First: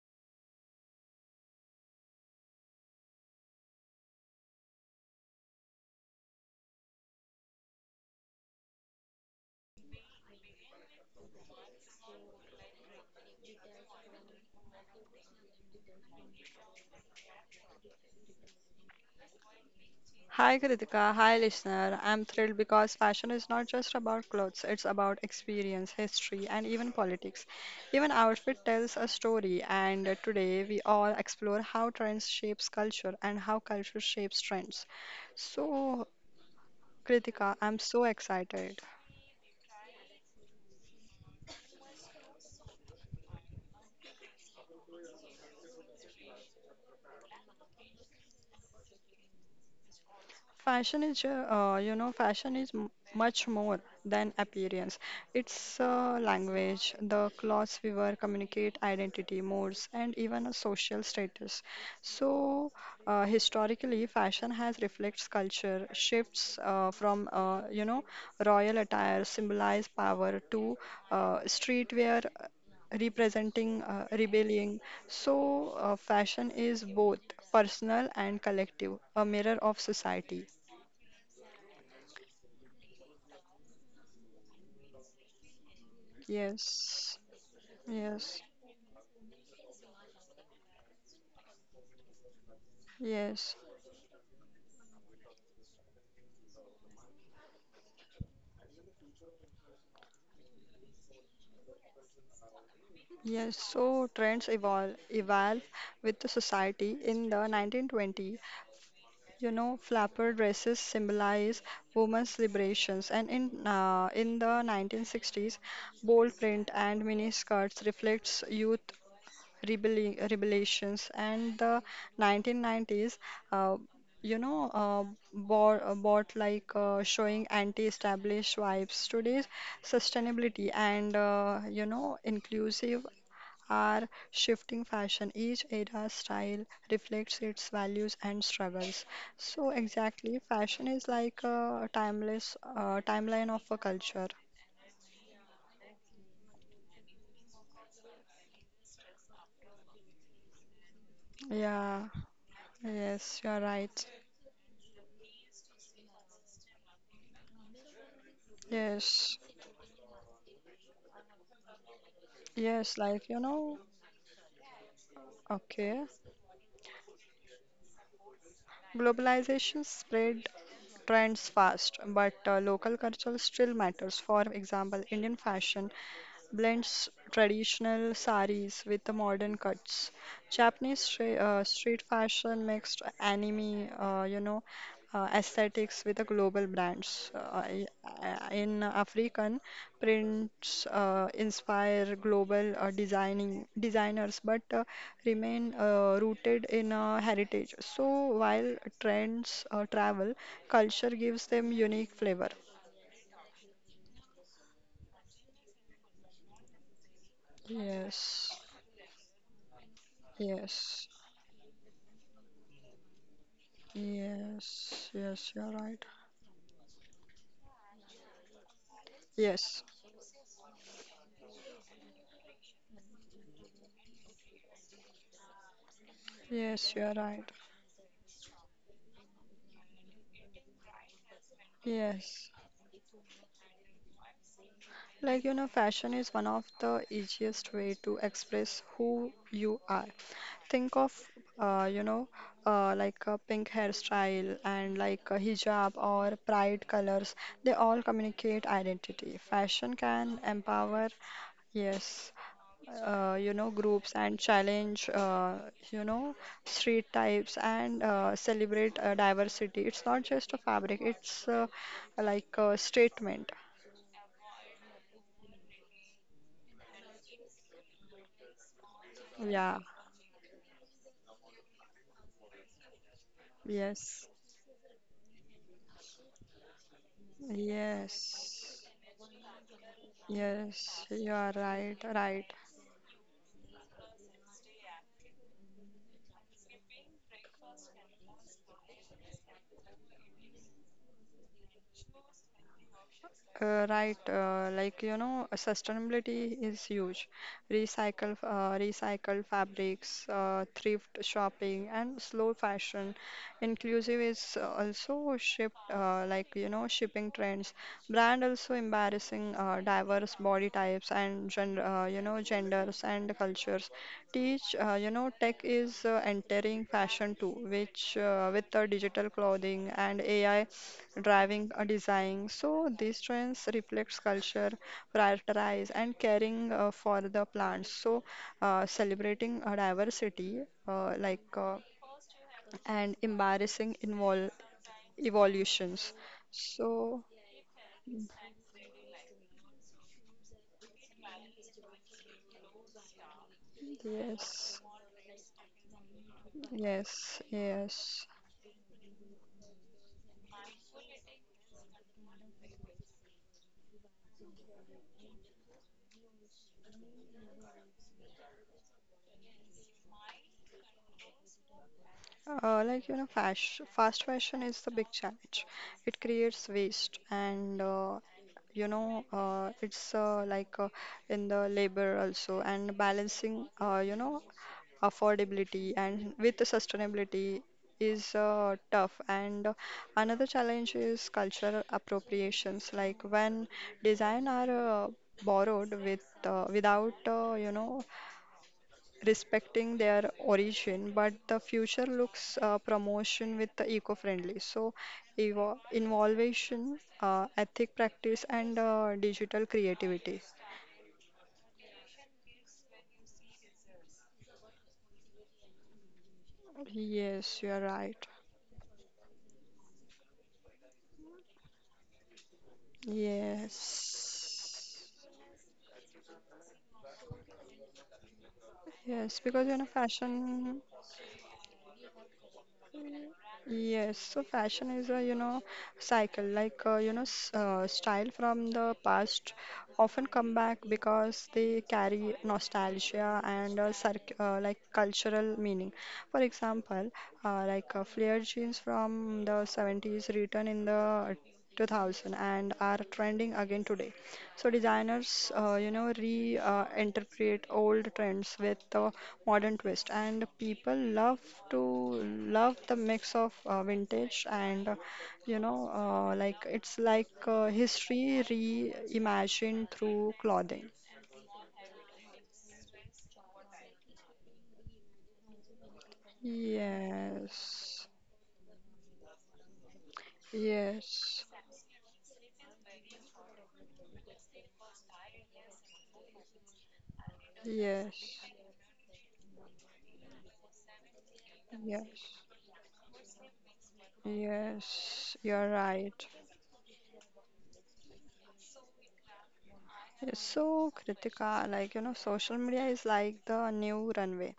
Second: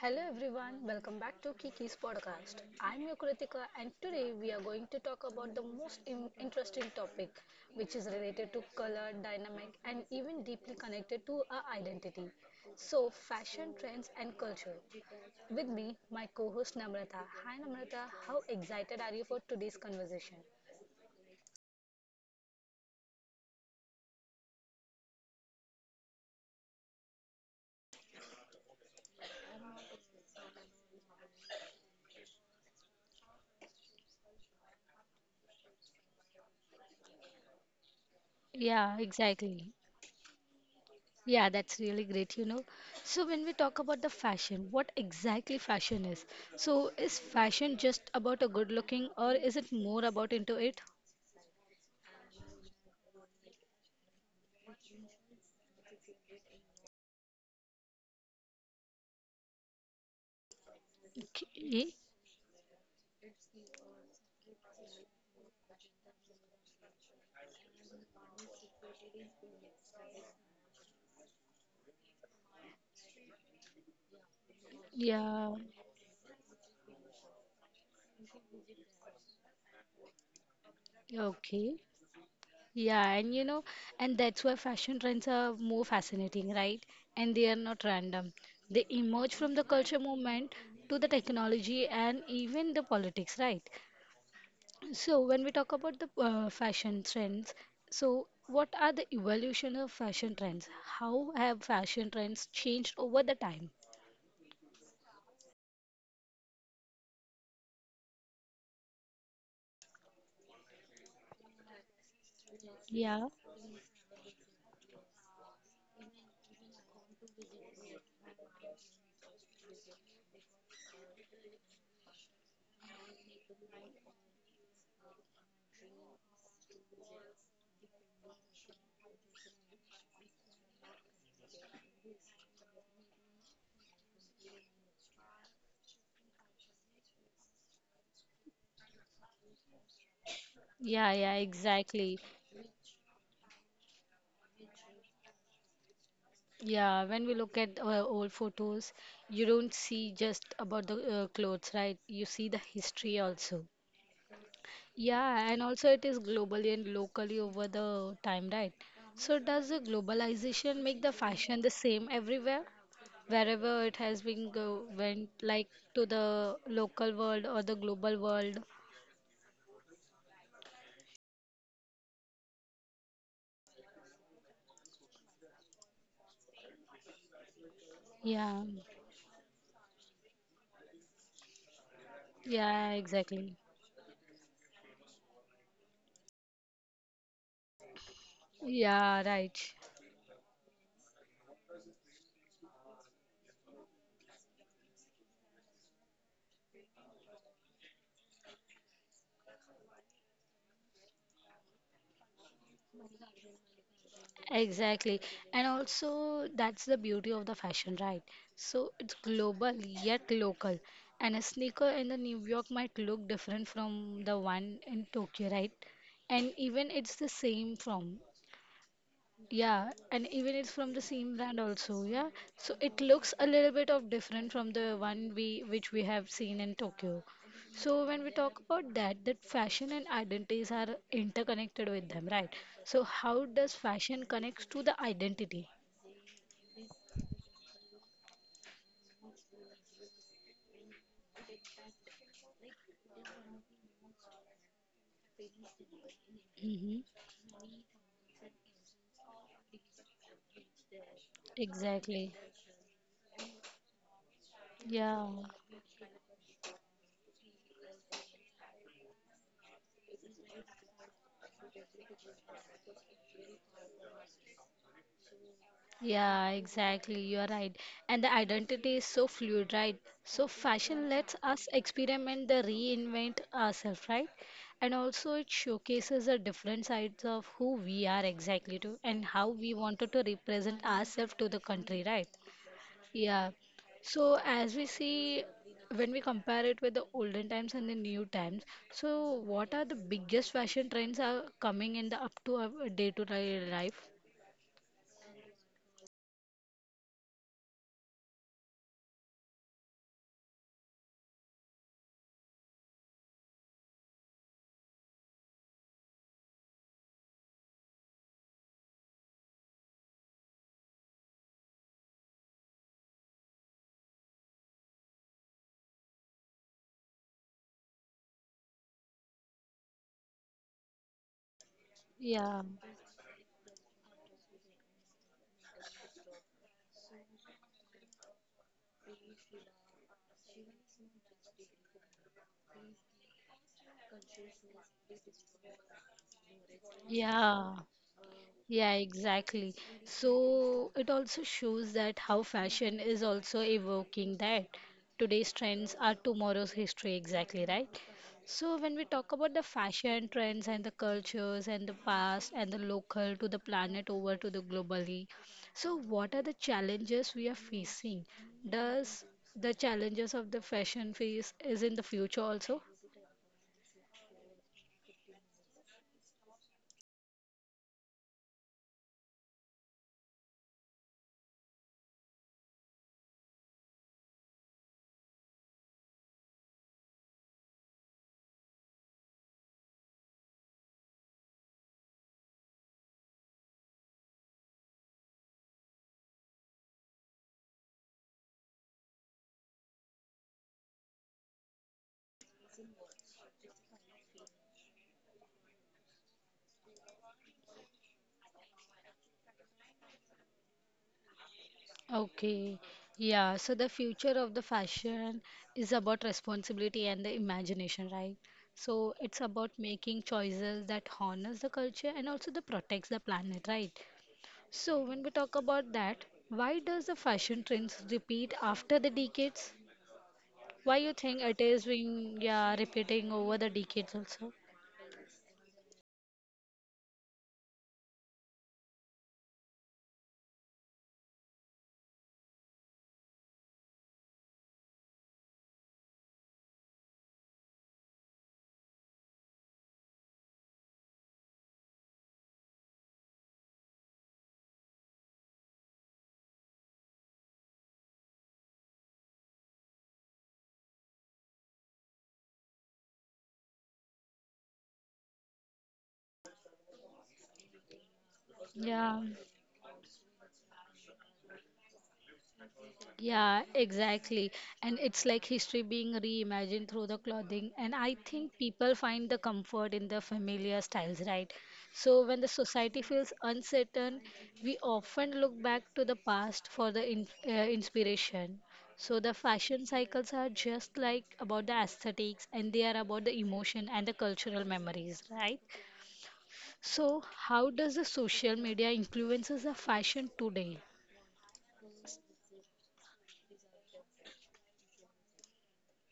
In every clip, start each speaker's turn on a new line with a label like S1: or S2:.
S1: Hello everyone, welcome back to Kiki's podcast. I'm your Kritika and today we are going to talk about the most interesting topic which is related to color, dynamic and even deeply connected to our identity. So fashion trends and culture. With me, my co-host Namrata. Hi Namrata, how excited are you for today's conversation?
S2: Hi Kritika, hi listener. I'm thrilled because fashion is not just about clothes, it's about experience, history, and even politics. Even outfit tells a story, and today we all explore how trends shapes culture and how culture shapes trends. So, Kritika,
S1: Yeah,
S2: I'm so
S1: exactly.
S2: excited.
S1: Yeah, that's really great, So when we talk about the fashion, what exactly fashion is? So is fashion just about a good looking or is it more about into it?
S2: Fashion is, ju- you know, Fashion is much more than appearance. It's a language. The clothes we wear communicate identity, modes, and even a
S1: Okay.
S2: social status. So, historically, fashion has reflects culture, shifts from, royal attire symbolize power to streetwear representing
S1: Yeah.
S2: rebellion. So, fashion is both personal and collective, a mirror of
S1: Okay.
S2: society.
S1: Yeah, and, and that's why fashion trends are more fascinating, right? And they are not random.
S2: Yes,
S1: They emerge from the
S2: yes,
S1: culture movement to the technology and even the politics, right?
S2: yes,
S1: So, when we talk about the fashion trends, so what are the evolution of fashion trends? How have fashion trends changed over the time?
S2: yes. So trends evolve with the society. In the 1920, you know, flapper dresses symbolize
S1: Yeah,
S2: women's liberations, and in the 1960s, bold print and mini skirts reflects youth rebellions and the 1990s uh, you know bought, bought like showing anti-established vibes. Today's sustainability and inclusive are shifting fashion. Each era's style reflects its values and struggles,
S1: yeah,
S2: so
S1: yeah,
S2: exactly,
S1: exactly.
S2: fashion is like a timeless timeline of a culture.
S1: Yeah, when we look at old photos, you don't see just about the clothes, right? You see the history
S2: Yeah,
S1: also.
S2: yes, you're right.
S1: Yeah, and also it is globally and locally over the time, right? So does the globalization
S2: yes
S1: make the fashion the same everywhere? Wherever it has
S2: yes
S1: been
S2: like
S1: go
S2: you know
S1: went like to the local world
S2: Okay.
S1: or the global world.
S2: Globalization spread trends fast, but local culture still matters. For example, Indian fashion blends
S1: Yeah,
S2: traditional saris with the modern cuts.
S1: yeah,
S2: Street
S1: exactly.
S2: fashion mixed anime, aesthetics with the global brands.
S1: Yeah, right,
S2: In African prints inspire global designing designers, but remain rooted in heritage. So while trends travel, culture gives them unique flavor.
S1: exactly. And also that's the beauty of the fashion, right? So it's global
S2: Yes.
S1: yet local, and a sneaker in the New
S2: Yes.
S1: York might look different from the one in Tokyo, right? And
S2: Yes,
S1: even
S2: yes,
S1: it's
S2: you're
S1: the
S2: right.
S1: same from. Yeah, and even it's from the
S2: Yes,
S1: same brand also, yeah. So it looks a little bit of different from the one we which we have seen in Tokyo. So when we
S2: yes, you're
S1: talk
S2: right.
S1: about that, that fashion and identities are interconnected with them, right? So how does
S2: Yes.
S1: fashion connects to the identity?
S2: Like, you know, fashion is one of the easiest way to express who you are. Think of, uh, you know, like a pink hairstyle and like a
S1: Mm-hmm.
S2: hijab or pride colors. They all communicate identity. Fashion can
S1: Exactly.
S2: empower, yes,
S1: Yeah.
S2: groups and challenge you know street types and celebrate diversity. It's not just a fabric, it's like a statement.
S1: Yeah, exactly. You're right. And the identity is so fluid, right? So fashion
S2: Yeah,
S1: lets us experiment the reinvent ourselves, right? And also it
S2: yes,
S1: showcases the different sides of who we are exactly to and how we wanted to
S2: yes,
S1: represent ourselves to the country, right?
S2: yes, you are right,
S1: Yeah.
S2: right.
S1: So as we see when we compare it with the olden times and the new times, so what are the biggest fashion trends are coming in the up to day life?
S2: Sustainability is huge. Recycle fabrics, thrift shopping, and slow fashion. Inclusive is also ship, shipping trends. Brand also embarrassing diverse body types and genders and cultures. Tech is entering fashion too, which with the digital clothing and AI
S1: Yeah.
S2: driving a design. So these trends reflects culture, prioritize and caring for the plants. So celebrating a diversity uh, like uh, and embarrassing invol evolutions.
S1: Yeah.
S2: So
S1: Yeah, exactly. So it also shows that how fashion is also evoking that today's trends are
S2: yes,
S1: tomorrow's history, exactly, right? So
S2: yes,
S1: when we talk about
S2: yes.
S1: the fashion trends and the cultures and the past and the local to the planet over to the globally, so what are the challenges we are facing? Does the challenges of the fashion phase is in the future also?
S2: Fast fashion is the big challenge. It creates waste and you know it's like in the labor also, and balancing affordability and with the sustainability is tough. And another challenge is cultural appropriations, like when design are uh, borrowed without respecting their origin, but the future looks promotion with the eco-friendly. So, evo innovation, ethic practice, and digital creativity.
S1: Okay, yeah, so the future of the fashion is about responsibility and the imagination, right?
S2: Yes,
S1: So
S2: you are
S1: it's about
S2: right.
S1: making choices that honors the culture and also that protects the planet, right? So when we talk
S2: Yes.
S1: about that, why does the fashion trends repeat after the decades?
S2: Yes,
S1: Why you
S2: because you know,
S1: think it is
S2: fashion.
S1: being yeah repeating over the decades also?
S2: Yes, so fashion is a, you know, cycle, like, style from the past often come back because they carry nostalgia and circ like cultural meaning. For example, flare jeans from the 70s return in the 2000 and are trending again today. So designers, re-interpret old trends with a modern twist, and people love to love the mix of vintage and, you know, like it's like
S1: Yeah.
S2: history reimagined through clothing.
S1: Yeah, exactly. And it's like history being reimagined through the clothing. And I think people find the
S2: Yes,
S1: comfort in the familiar styles, right? So when the
S2: yes,
S1: society feels uncertain, we often look back to the past for the inspiration. So the
S2: yes,
S1: fashion cycles are just like about the aesthetics and they are about the
S2: yes,
S1: emotion and the cultural memories, right?
S2: yes. You're
S1: So how
S2: right.
S1: does the social media influences the fashion today?
S2: Yes. So, Kritika, like you know, social media is like the new runway.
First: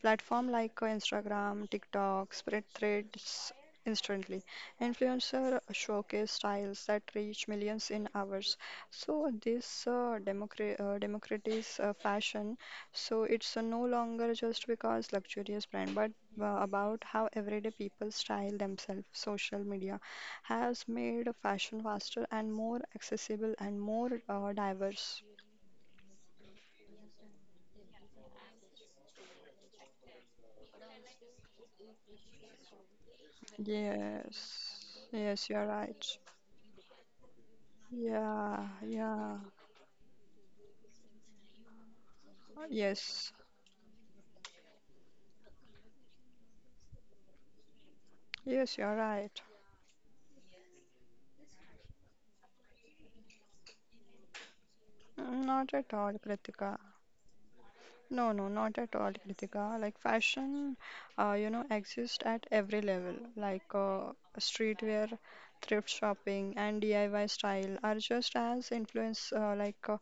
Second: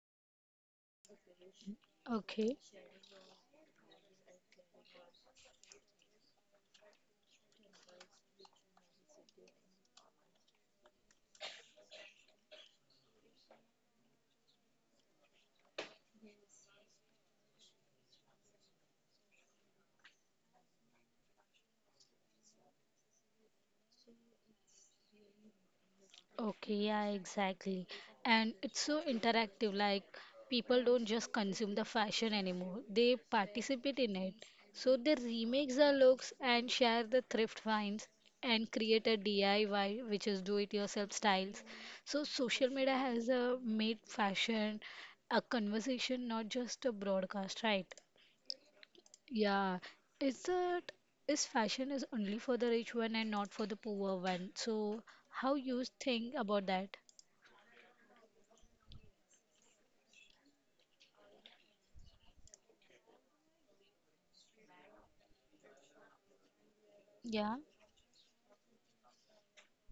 S2: Platform like Instagram, TikTok
S1: Okay.
S2: spread threads instantly. Influencer showcase styles that reach millions in hours. So this democratize fashion. So it's no longer just because luxurious brand, but about how everyday people style themselves. Social media has made fashion faster and more accessible and more diverse.
S1: Okay, yeah, exactly. And it's so interactive, like people don't just consume the fashion anymore, they participate in it.
S2: Yes,
S1: So they
S2: yes, you're
S1: remake the
S2: right.
S1: looks and share the thrift finds
S2: Yeah,
S1: and create a
S2: yeah.
S1: DIY, which is do it yourself styles. So social media
S2: Yes,
S1: has made fashion a conversation, not just a broadcast, right?
S2: yes, you're right.
S1: Yeah, is that is fashion is only for the rich one and not for the poor one. So
S2: Mm,
S1: how
S2: not at
S1: you
S2: all,
S1: think
S2: Kritika.
S1: about that?
S2: No, no, not at all, Kritika. Like fashion, exists at every level. Like streetwear, thrift shopping, and DIY
S1: Yeah,
S2: style are just as influence uh, like uh,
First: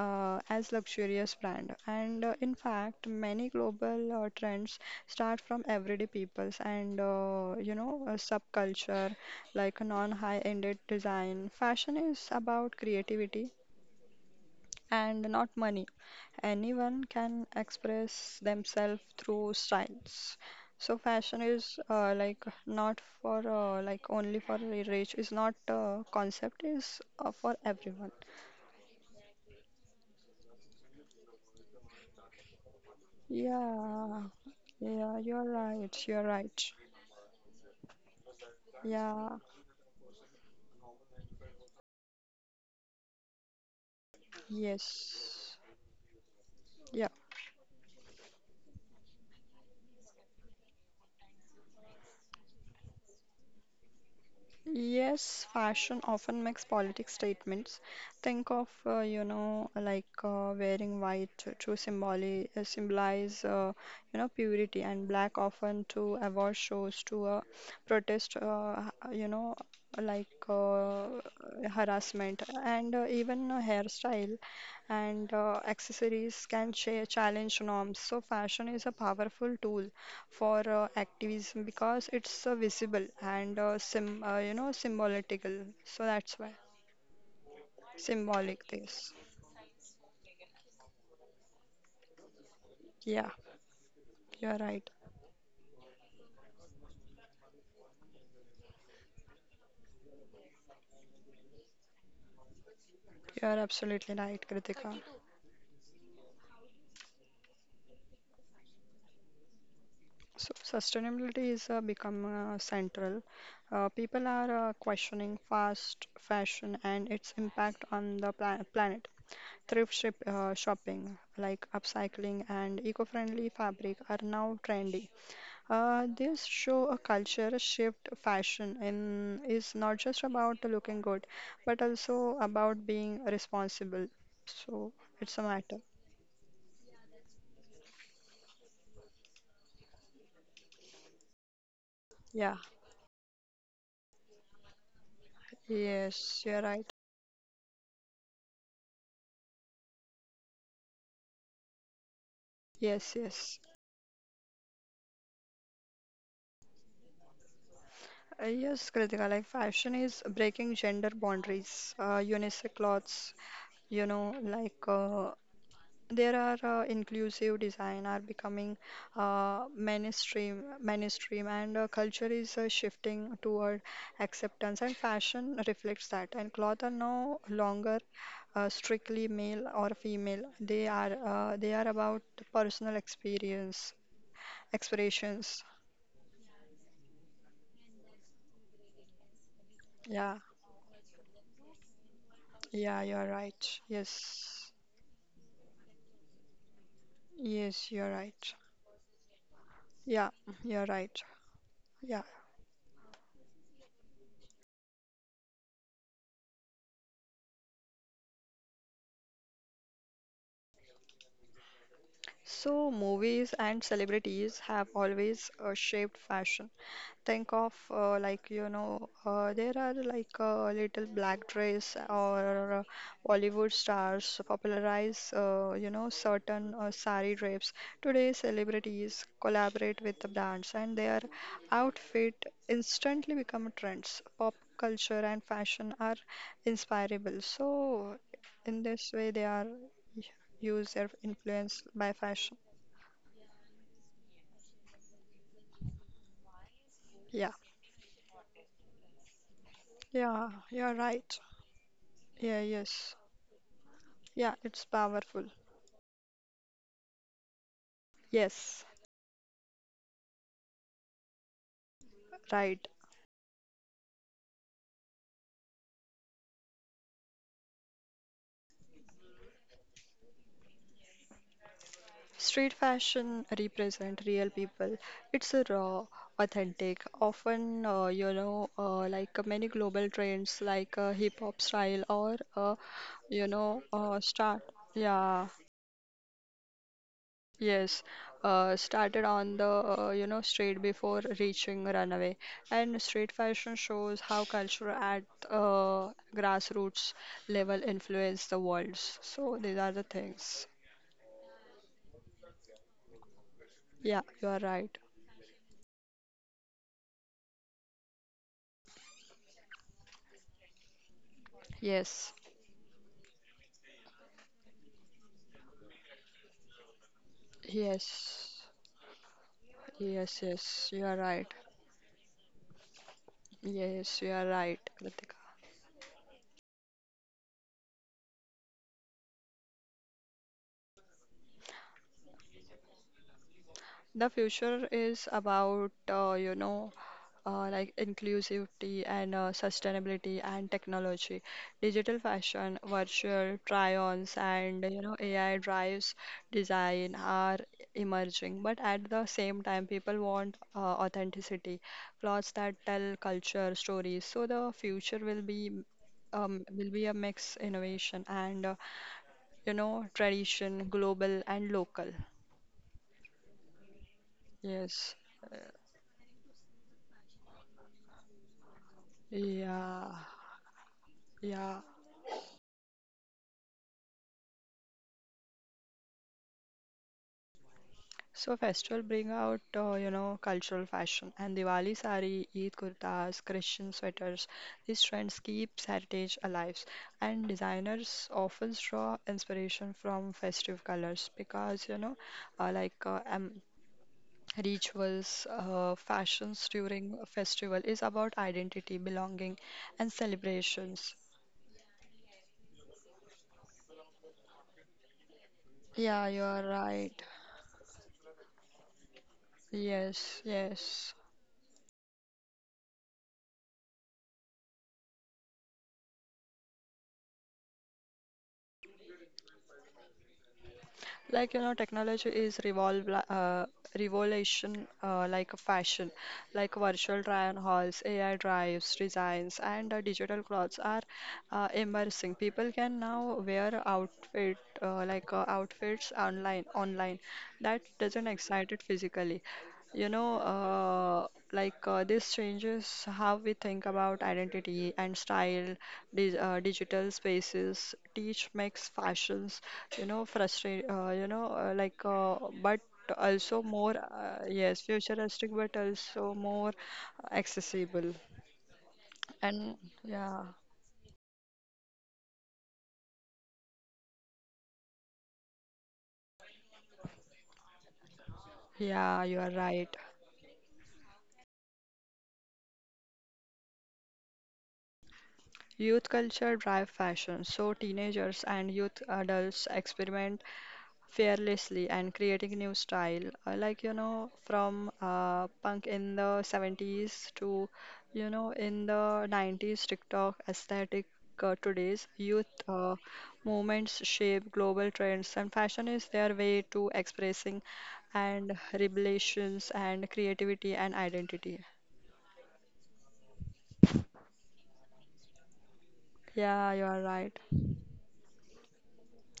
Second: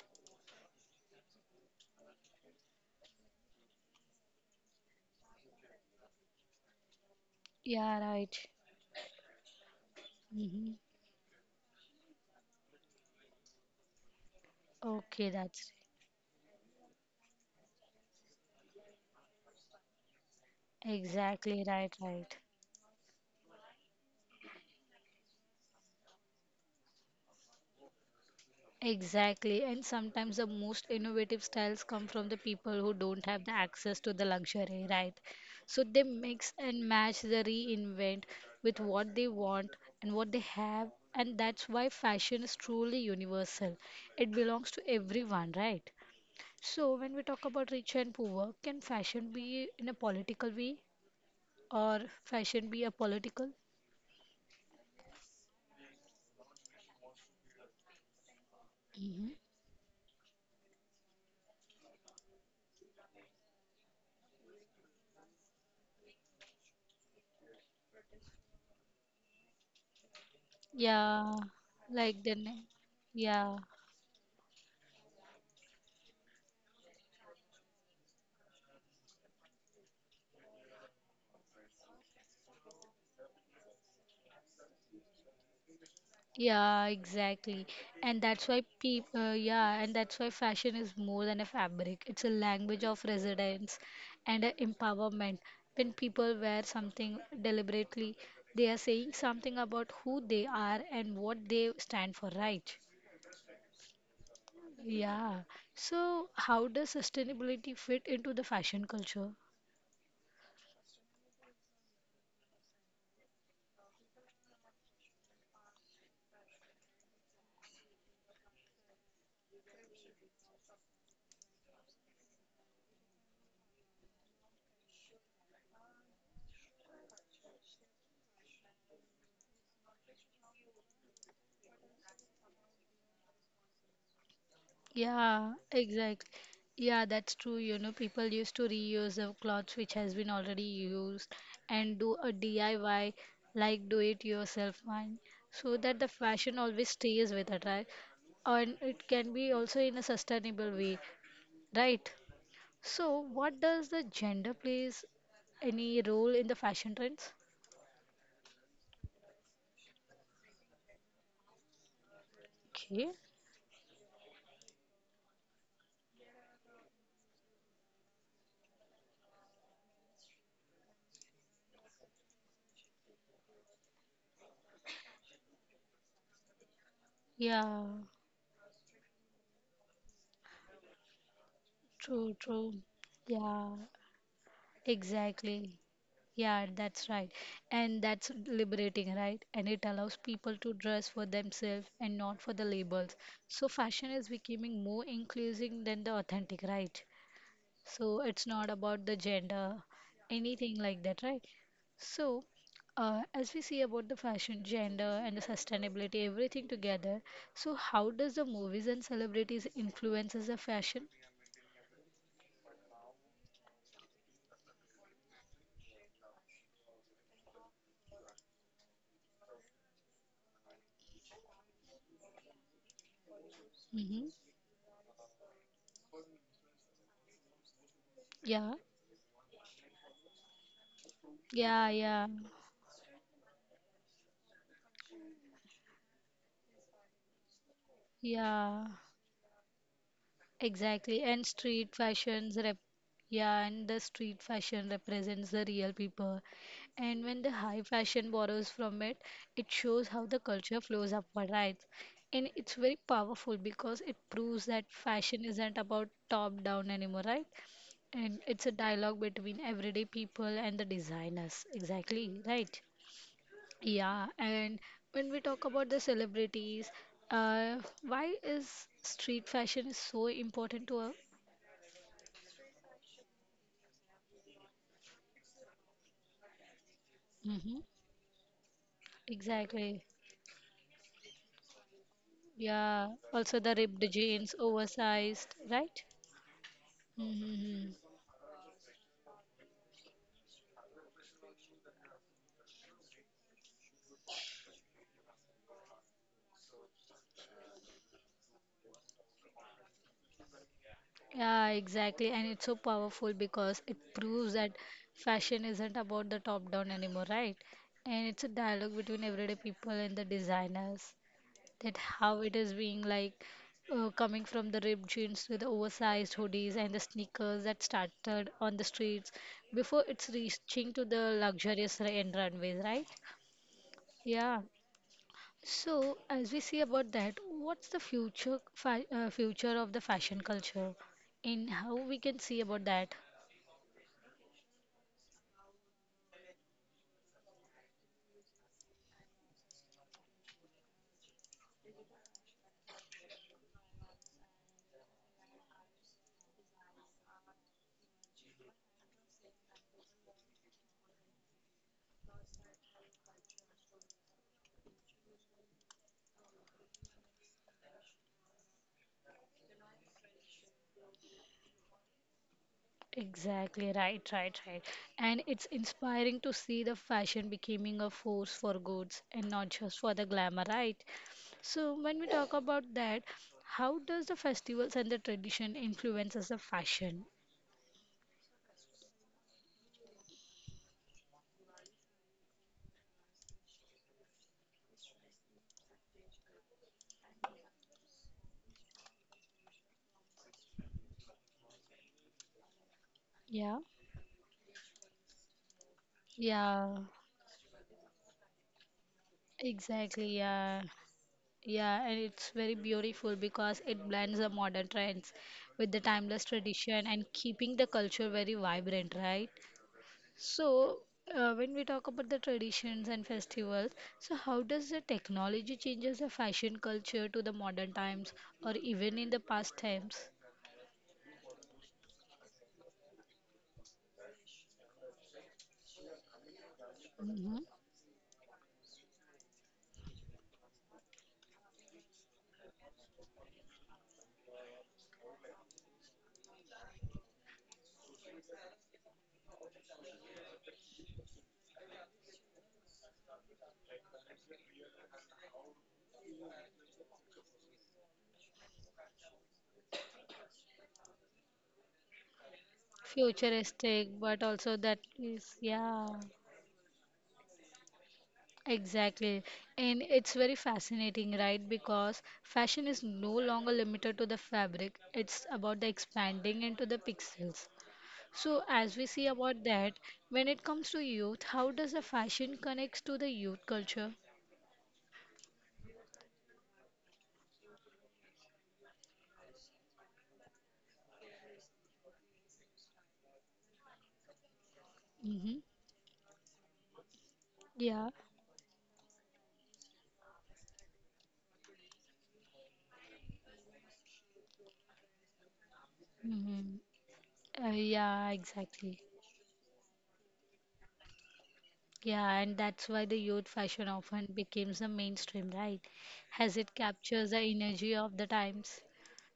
S2: uh, as luxurious brand. And in fact, many global trends start from everyday peoples and
S1: yeah, right.
S2: subculture, like
S1: Hmm.
S2: non-high-ended design. Fashion is about creativity and
S1: Okay,
S2: not
S1: that's
S2: money. Anyone can express themselves through styles. So fashion
S1: exactly
S2: is
S1: right, right.
S2: not for like only for the rich. It's not a concept. Is for everyone.
S1: Exactly. And sometimes the most innovative styles come from the people who don't have the access to the
S2: Yeah,
S1: luxury, right?
S2: yeah. You're
S1: So
S2: right.
S1: they
S2: You're
S1: mix
S2: right.
S1: and match the reinvent with what they
S2: Yeah.
S1: want and what they have. And that's why fashion is truly universal. It belongs to everyone,
S2: Yes.
S1: right? So
S2: Yeah.
S1: when we talk about rich and poor, can fashion be in a political way or fashion be a political?
S2: Yes, fashion often makes politic statements. Think of,
S1: Mhm.
S2: wearing white to symbolize, purity, and black often to award shows to protest, like uh,
S1: Yeah, like the
S2: harassment, and even
S1: yeah,
S2: a hairstyle and accessories can challenge norms. So, fashion is a powerful tool for activism because it's visible and sim you know symbolical. So that's why
S1: yeah, exactly. And that's
S2: symbolic
S1: why
S2: this.
S1: people, yeah, and that's why fashion is more than a fabric. It's a language of
S2: Yeah,
S1: residence
S2: you
S1: and a
S2: are right.
S1: empowerment. When people wear something deliberately, they are saying something about who they are and what they stand for, right?
S2: You are absolutely right, Kritika.
S1: Yeah. So, how does sustainability fit into the fashion culture?
S2: So sustainability is become central. People are questioning fast fashion and its impact on the planet. Shopping, like upcycling and eco-friendly fabric, are now trendy. This show a culture shift. Fashion in is not just about looking good, but also about being responsible. So it's a
S1: Yeah,
S2: matter.
S1: exactly. Yeah, that's true. You know, people used to reuse the clothes which has been already used and do a
S2: Yeah.
S1: DIY, like do it yourself one, so that the
S2: Yes,
S1: fashion
S2: you're right.
S1: always stays with it, right? And it can be also in a sustainable way, right?
S2: Yes,
S1: So,
S2: yes.
S1: what does the gender plays any role in the fashion trends?
S2: Yes, Kritika, like fashion is breaking gender boundaries. Unisex
S1: Okay.
S2: clothes, you know, like uh, there are inclusive design are becoming mainstream, and culture is shifting toward acceptance. And fashion reflects that. And clothes are no
S1: Yeah,
S2: longer strictly male or female. They are about
S1: true, true.
S2: personal
S1: Yeah,
S2: experience, expressions.
S1: exactly. Yeah, that's right. And that's liberating, right? And it allows
S2: Yeah,
S1: people to dress for themselves and not for the
S2: yeah,
S1: labels.
S2: you're
S1: So
S2: right.
S1: fashion is
S2: Yes,
S1: becoming more inclusive than the authentic, right?
S2: yes, you're
S1: So it's
S2: right.
S1: not about the gender,
S2: Yeah,
S1: anything
S2: you're
S1: like that,
S2: right.
S1: right?
S2: Yeah.
S1: So, as we see about the fashion, gender, and the sustainability, everything together, so how does the movies and celebrities influences the fashion?
S2: So movies and celebrities have always shaped fashion. Think of like you know there are like little black dress, or Bollywood
S1: Mm-hmm.
S2: stars popularize certain sari drapes. Today
S1: Yeah,
S2: celebrities collaborate with the brands and their
S1: yeah, yeah,
S2: outfit instantly become trends. Pop culture and fashion are inspirable. So in
S1: yeah.
S2: this way they are use their
S1: Exactly, and
S2: influence
S1: street
S2: by fashion.
S1: fashions rep yeah, and the street fashion represents the real people. And when
S2: Yeah,
S1: the high fashion borrows from it, it shows how the
S2: yeah,
S1: culture
S2: you're
S1: flows
S2: right.
S1: upward, right? And
S2: Yeah,
S1: it's very
S2: yes.
S1: powerful because it
S2: Yeah,
S1: proves
S2: it's
S1: that fashion
S2: powerful.
S1: isn't about top down anymore, right? And it's a
S2: Yes,
S1: dialogue between everyday people and the designers. Exactly, right?
S2: right.
S1: Yeah, and when we talk about the celebrities, uh, why is street fashion so important to
S2: Street fashion represent real people. It's a raw, authentic, often
S1: hmm.
S2: many global
S1: Exactly.
S2: trends like hip hop style, or
S1: Yeah. Also the ripped
S2: start.
S1: jeans,
S2: Yeah,
S1: oversized, right?
S2: yes.
S1: Mm-hmm.
S2: Started on the street before reaching runway. And street fashion shows how culture at uh, grassroots level influence the world. So these are the things.
S1: Yeah, exactly. And it's so powerful because it
S2: Yeah, you
S1: proves
S2: are
S1: that
S2: right.
S1: fashion isn't about the top down anymore, right? And it's a dialogue between everyday people and the designers that
S2: Yes,
S1: how it is being like coming from the ripped jeans to the oversized hoodies and the sneakers that started
S2: yes,
S1: on the streets before it's
S2: yes, yes,
S1: reaching
S2: you
S1: to
S2: are
S1: the
S2: right.
S1: luxurious and runways, right?
S2: Yes, you are
S1: Yeah.
S2: right. Latika.
S1: So, as we see about that, what's the future fa future of the fashion culture and how we can see about that?
S2: The future is about, inclusivity and sustainability and technology, digital fashion, virtual try-ons, and you know AI drives design are emerging. But at the same time, people want authenticity, clothes that tell culture stories. So the future will be a mix innovation and tradition, global and local.
S1: Exactly, right.
S2: Yes.
S1: And it's inspiring to see the fashion becoming a force for goods and not just
S2: Yeah.
S1: for the glamour, right?
S2: Yeah,
S1: So, when we talk about that, how does the festivals and the tradition influences the fashion?
S2: so festival bring out cultural fashion and Diwali sari, Eid kurtas, Christian sweaters. These trends keeps heritage alive, and designers often draw inspiration from festive colors because you know, uh, like uh, um,
S1: Yeah,
S2: rituals, fashions
S1: yeah,
S2: during a festival is about identity, belonging, and
S1: exactly, yeah.
S2: celebrations.
S1: Yeah, and it's very beautiful because it blends the modern trends with the
S2: Yeah, you are
S1: timeless
S2: right.
S1: tradition and keeping the culture very vibrant, right?
S2: Yes, yes.
S1: So, when we talk about the traditions and festivals, so how does the technology changes the fashion culture to the modern times or even in the past times?
S2: Like, you know, technology is revolution like a fashion, like virtual try-on
S1: Hmm.
S2: hauls, AI drives, designs, and digital clothes are immersing. People can now wear outfits online that doesn't excite it physically. You know, this changes how we think about identity and style. Di Digital spaces teach makes fashions, you know, frustrate, but also more,
S1: Futuristic, but also
S2: yes,
S1: that is,
S2: futuristic, but
S1: yeah.
S2: also more accessible.
S1: Exactly.
S2: And
S1: And it's
S2: yeah,
S1: very fascinating, right? Because fashion is no longer limited to the fabric. It's about the expanding into the pixels. So as we see
S2: yeah, you are
S1: about that,
S2: right.
S1: when it comes to youth, how does the fashion connects to the youth culture?
S2: Youth culture drive fashion, so teenagers and youth adults experiment fearlessly and creating new style, from
S1: Mm-hmm.
S2: punk in the 70s to
S1: Yeah.
S2: you know in the 90s TikTok aesthetic. Today's youth movements shape global trends, and fashion is their way to
S1: Mm-hmm.
S2: expressing
S1: Yeah,
S2: and
S1: exactly.
S2: revelations and creativity and identity.
S1: Yeah, and that's why the youth fashion often becomes the mainstream, right? As
S2: Yeah,
S1: it
S2: you are
S1: captures
S2: right.
S1: the energy of the times.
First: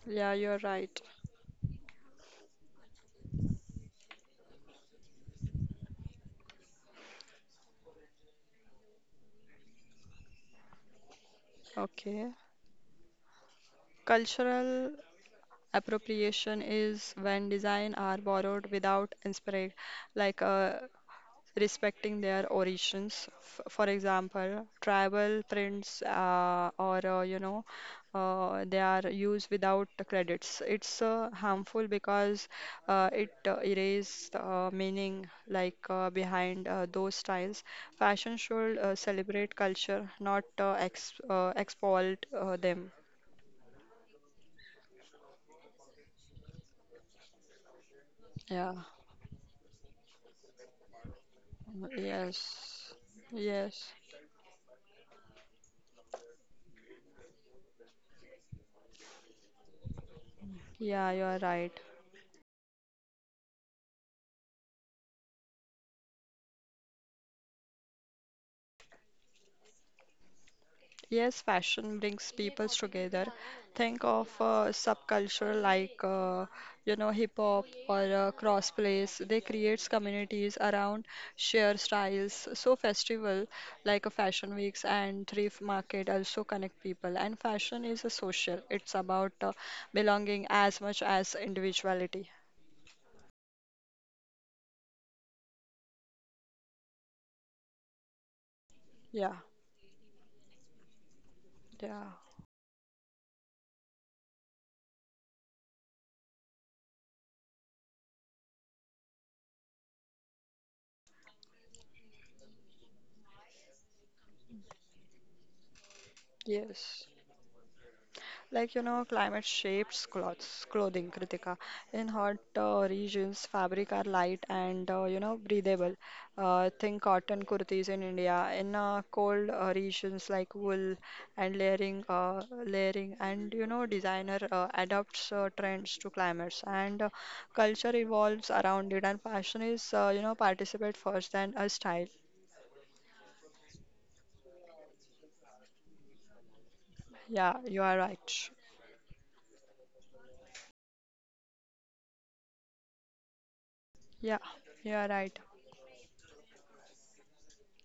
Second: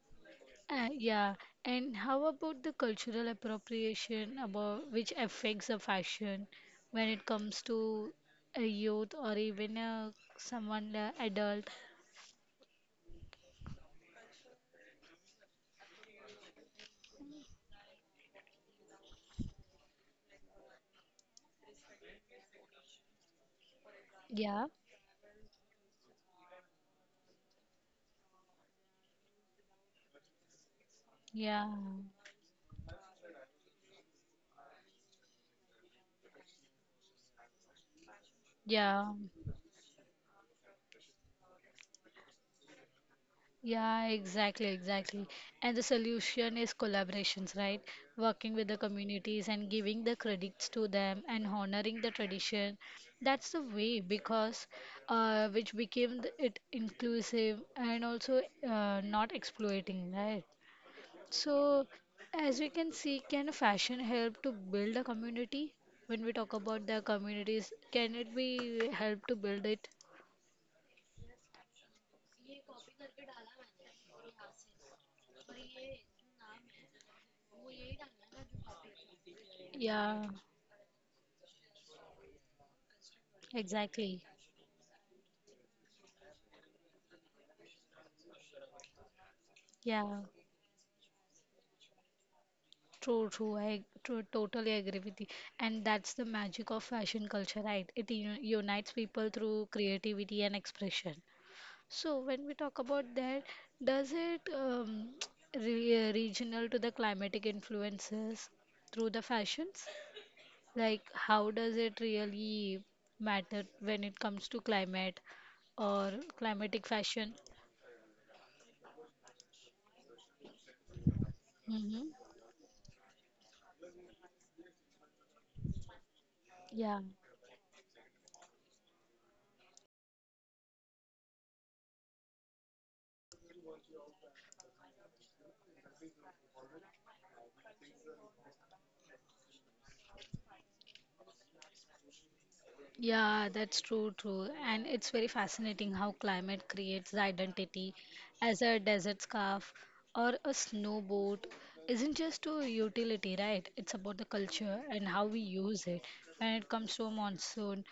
S2: Yeah, you are right.
S1: Yeah, and how about the cultural appropriation about which affects the fashion when it comes to a youth or even a someone adult?
S2: Okay, cultural appropriation is when design are borrowed without inspiring, like respecting their origins. F, for
S1: Yeah,
S2: example, tribal prints or they are used without the credits. It's
S1: yeah,
S2: harmful because it erases meaning like behind those styles. Fashion should
S1: yeah,
S2: celebrate culture, not ex exploit them.
S1: yeah. exactly, exactly. And the solution is collaborations, right? Working with
S2: Yeah.
S1: the communities and giving the credits to them and honoring the tradition.
S2: Yes,
S1: That's the
S2: yes,
S1: way because which became it inclusive and also not exploiting, right?
S2: yeah, you are right.
S1: So as we can see, can fashion help to build a community? When we talk about the communities, can it be help to build it?
S2: Yes, fashion brings peoples together. Think of a subculture like, hip hop or crossplays. They creates
S1: Yeah,
S2: communities around share styles. So festival
S1: exactly.
S2: like a fashion weeks and thrift market also connect people. And fashion is a social. It's about
S1: Yeah.
S2: belonging as much as individuality.
S1: True, true. I true, totally agree with you. And that's the magic of fashion culture, right? It unites people
S2: Yeah,
S1: through creativity and expression.
S2: yeah,
S1: So when we talk about that, does it re regional to the climatic influences through the fashions? Like how does it really matter when it comes to climate or climatic
S2: yes.
S1: fashion?
S2: Like, you know, climate shapes clothes, clothing, Kritika. In
S1: Mm-hmm.
S2: hot regions, fabric are light and, breathable. Think
S1: Yeah.
S2: cotton kurtis in India. In cold regions like wool and layering and, you know, designer adapts trends to climates and culture evolves around it. And fashion is, participate first than a style.
S1: Yeah, that's true, true. And it's very fascinating how climate creates the
S2: Yeah, you
S1: identity
S2: are right.
S1: as a desert scarf or a snowboard isn't just a utility, right? It's about the
S2: Yeah,
S1: culture
S2: you
S1: and
S2: are
S1: how we
S2: right.
S1: use it. When it comes to a monsoon,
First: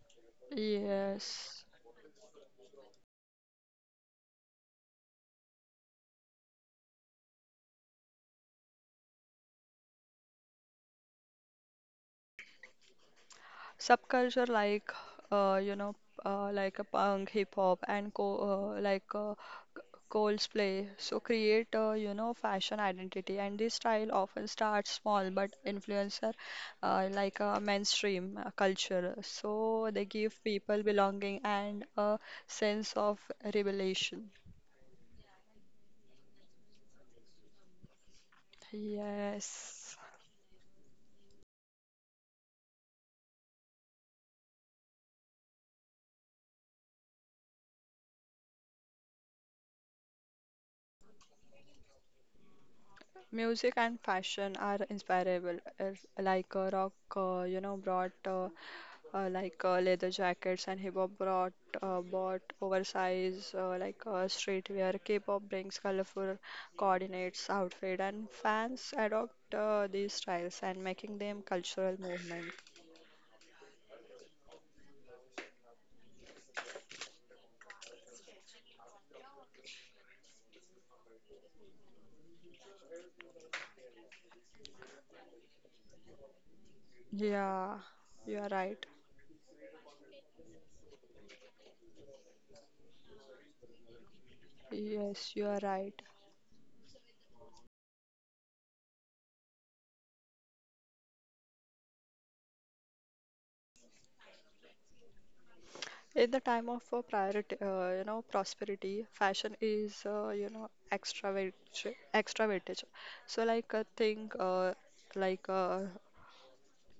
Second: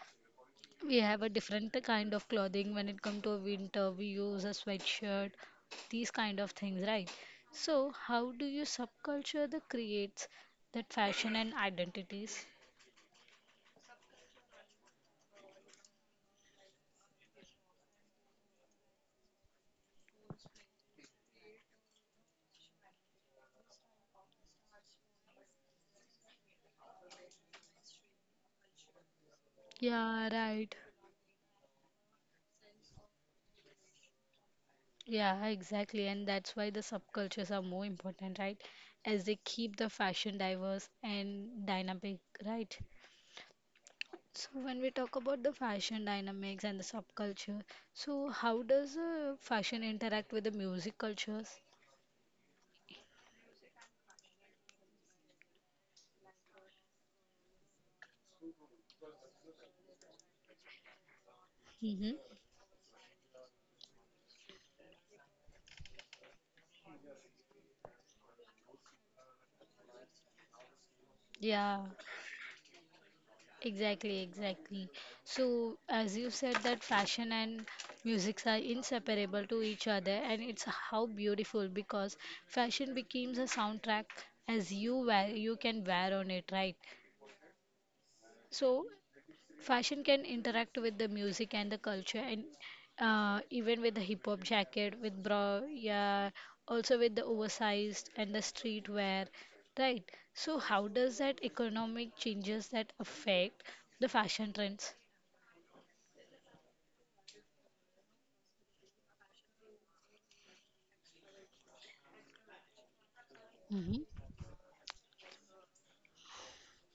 S1: we have a
S2: Yes.
S1: different kind of clothing. When it comes to a winter, we use a sweatshirt, these kind of things, right? So, how do you subculture that creates that fashion and identities?
S2: Subculture like uh, you know a punk, hip hop, and uh, like uh, c- Coldplay, so create fashion identity, and this style often starts small but influencer like a mainstream culture, so they
S1: Yeah,
S2: give
S1: right.
S2: people belonging and a sense of revelation.
S1: Yeah, exactly. And that's why the subcultures are more important, right? As they keep
S2: Yes.
S1: the fashion diverse and dynamic, right? So when we talk about the fashion dynamics and the subculture, so how does fashion interact with the music cultures?
S2: Music and fashion are inspirable. If, like rock, brought leather jackets, and hip hop brought
S1: Mm-hmm.
S2: bought oversized streetwear. K-pop brings colorful coordinates outfit, and fans adopt these styles and making them
S1: Yeah.
S2: cultural movement.
S1: Exactly, exactly. So, as you said, that fashion and music are inseparable to each other, and it's how beautiful because fashion becomes a soundtrack as you wear, you can wear on it, right?
S2: Yeah, you are right.
S1: So, fashion can interact with the music and the culture, and even with the hip hop jacket, with
S2: Yes, you
S1: bra,
S2: are right.
S1: yeah, also with the oversized and the street wear, right? So, how does that economic changes that affect the fashion trends?
S2: In the time of prosperity, fashion is, extra weightage. So, like, I
S1: Hmm
S2: think, like, uh,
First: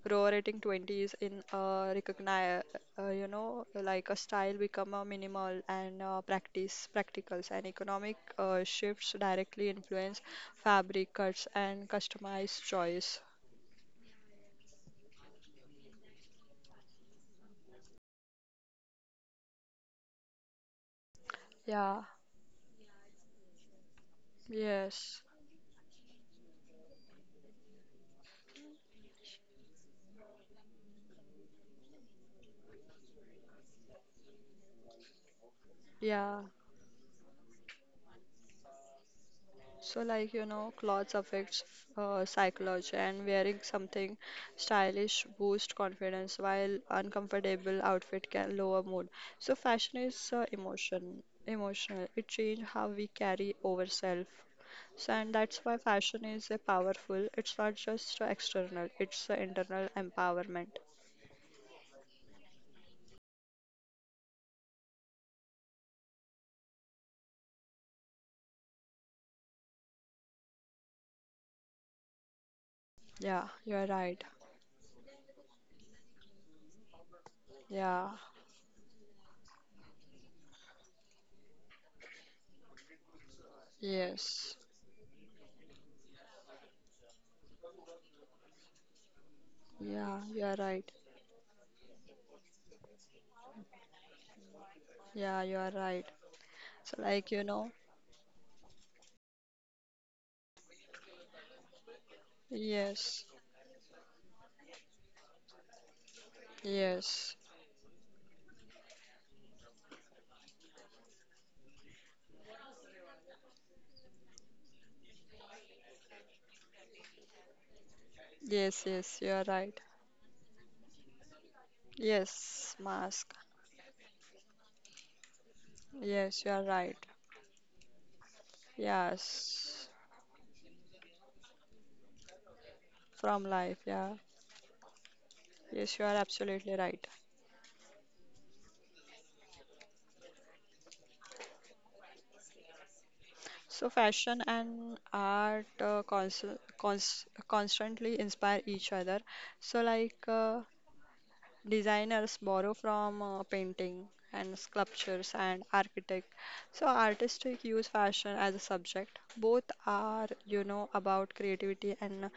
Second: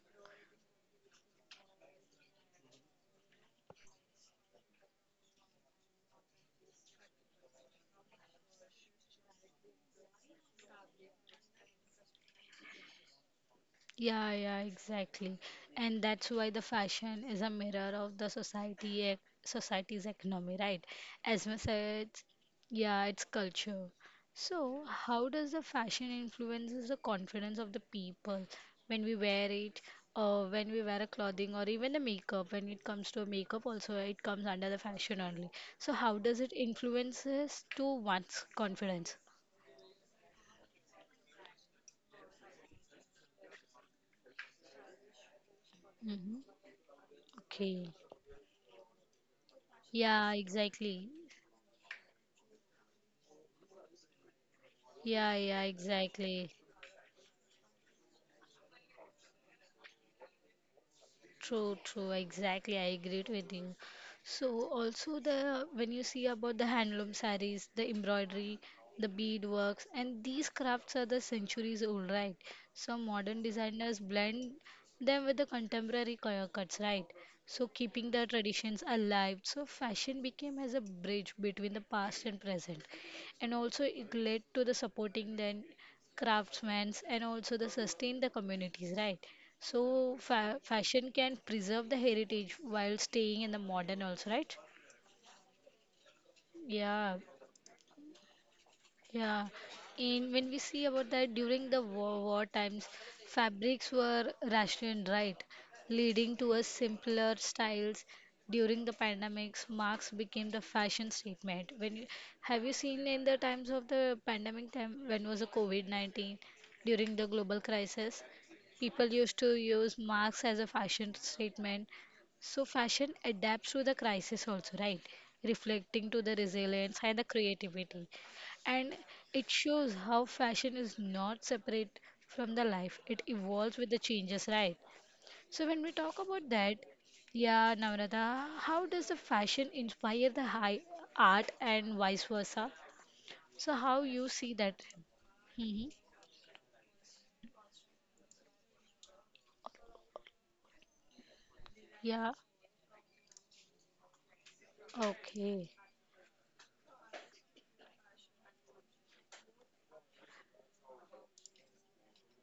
S2: roaring twenties in recognize, like a style become a minimal and practice practicals, and economic shifts directly influence fabric cuts and customized choice.
S1: Yeah, yeah, exactly. And that's why the fashion is a mirror of the society, society's economy, right? As much
S2: Yeah.
S1: as, yeah, it's culture. So,
S2: Yes.
S1: how does the fashion influences the confidence of the people when we wear it, or when we wear a clothing, or even the makeup? When it comes to makeup, also it comes under the fashion only. So, how does it
S2: Yeah.
S1: influences to one's confidence?
S2: So like you know, clothes affects psychology, and wearing something stylish boost
S1: Mm-hmm.
S2: confidence while
S1: Okay.
S2: uncomfortable outfit can lower mood. So fashion
S1: Yeah,
S2: is
S1: exactly.
S2: emotional. It change how we carry ourselves. So
S1: Yeah,
S2: and
S1: yeah,
S2: that's why fashion
S1: exactly.
S2: is a powerful. It's not just external, it's a internal empowerment.
S1: True, true, exactly. I agreed with you. So also the when you see about the handloom sarees, the embroidery, the beadworks, and these crafts are the centuries old, right? So modern
S2: Yeah, you're
S1: designers
S2: right.
S1: blend them with the contemporary cuts, right? So keeping
S2: Yeah.
S1: the traditions alive. So fashion became as a bridge between the past and present, and also it led
S2: Yes.
S1: to the supporting then craftsmen and also the sustain the communities, right? So
S2: Yeah, you are
S1: fa
S2: right.
S1: fashion can preserve the heritage while staying in the modern also, right?
S2: Yeah, you are right. So
S1: Yeah,
S2: like you know,
S1: yeah, and when we see about that during the war times,
S2: yes.
S1: fabrics were rationed, right? Leading to a
S2: Yes,
S1: simpler styles. During the pandemics, marks became the fashion statement. When you, have you seen in the times of the pandemic time when was the COVID-19 during the global crisis,
S2: yes, yes,
S1: people
S2: you are
S1: used to
S2: right.
S1: use marks as a fashion statement.
S2: Yes,
S1: So
S2: mask.
S1: fashion adapts to the crisis also, right? Reflecting to
S2: Yes, you
S1: the
S2: are right.
S1: resilience and the creativity. And it
S2: Yes,
S1: shows how fashion is not separate from the life. It
S2: from life.
S1: evolves with the
S2: Yeah,
S1: changes, right? So when
S2: yes,
S1: we
S2: you are
S1: talk about
S2: absolutely
S1: that,
S2: right.
S1: yeah, Namrata, how does the fashion inspire the high art and vice versa? So
S2: So,
S1: how you
S2: fashion
S1: see that?
S2: and art
S1: Hmm
S2: constantly inspire each other. So, like,
S1: Yeah.
S2: designers borrow from painting and sculptures and
S1: Okay.
S2: architect. So artistic use fashion as a subject. Both are, you know, about creativity and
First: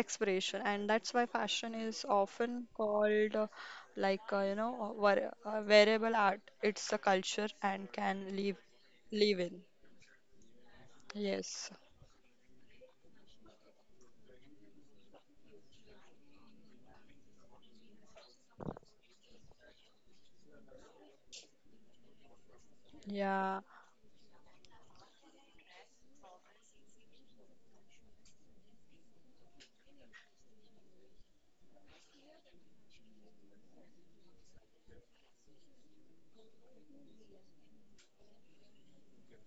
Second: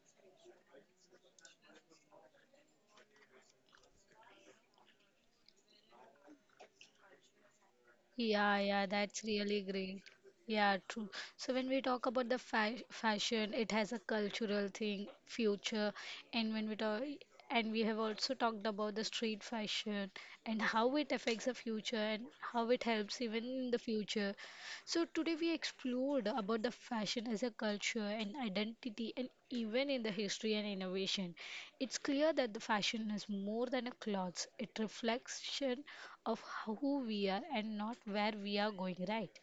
S2: expression, and that's why fashion is often called wearable art. It's a culture and can live
S1: Yeah, yeah, that's
S2: live in.
S1: really great. Yeah, true. So
S2: Yes.
S1: when we talk about the fa fashion, it has a cultural thing, future, and when we talk, and we have also talked about the street fashion and how it affects the future and how it helps even
S2: Yeah.
S1: in the future. So today we explored about the fashion as a culture and identity and even in the history and innovation. It's clear that the fashion is more than a clothes. It reflection of who we are and not where we are going, right?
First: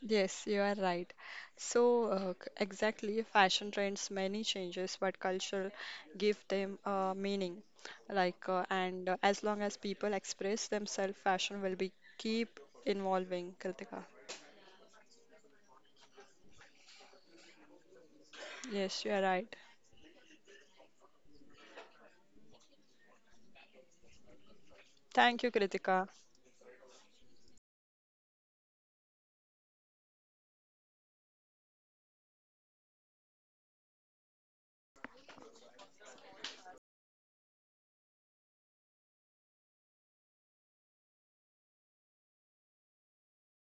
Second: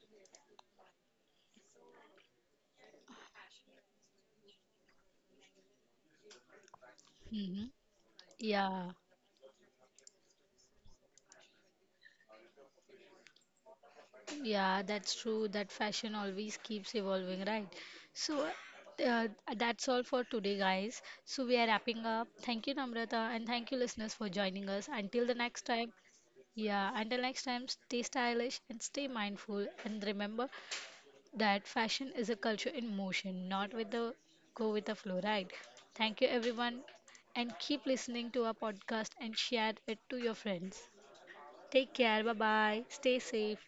S2: Yes, you are right. So, exactly, fashion trends many changes, but culture give them meaning.
S1: hmm
S2: Like,
S1: Yeah,
S2: and as long as people express themselves, fashion will be keep evolving, Kritika.
S1: yeah, that's true. That fashion always keeps evolving, right? So,
S2: Yes, you are
S1: uh,
S2: right.
S1: that's all for today, guys. So, we are wrapping up. Thank you, Namrata, and thank you, listeners, for joining us. Until
S2: Thank
S1: the
S2: you,
S1: next time,
S2: Kritika.
S1: yeah, until next time, stay stylish and stay mindful. And remember, that fashion is a culture in motion, not with the go with the flow, right? Thank you everyone and keep listening to our podcast and share it to your friends. Take care, bye bye, stay safe.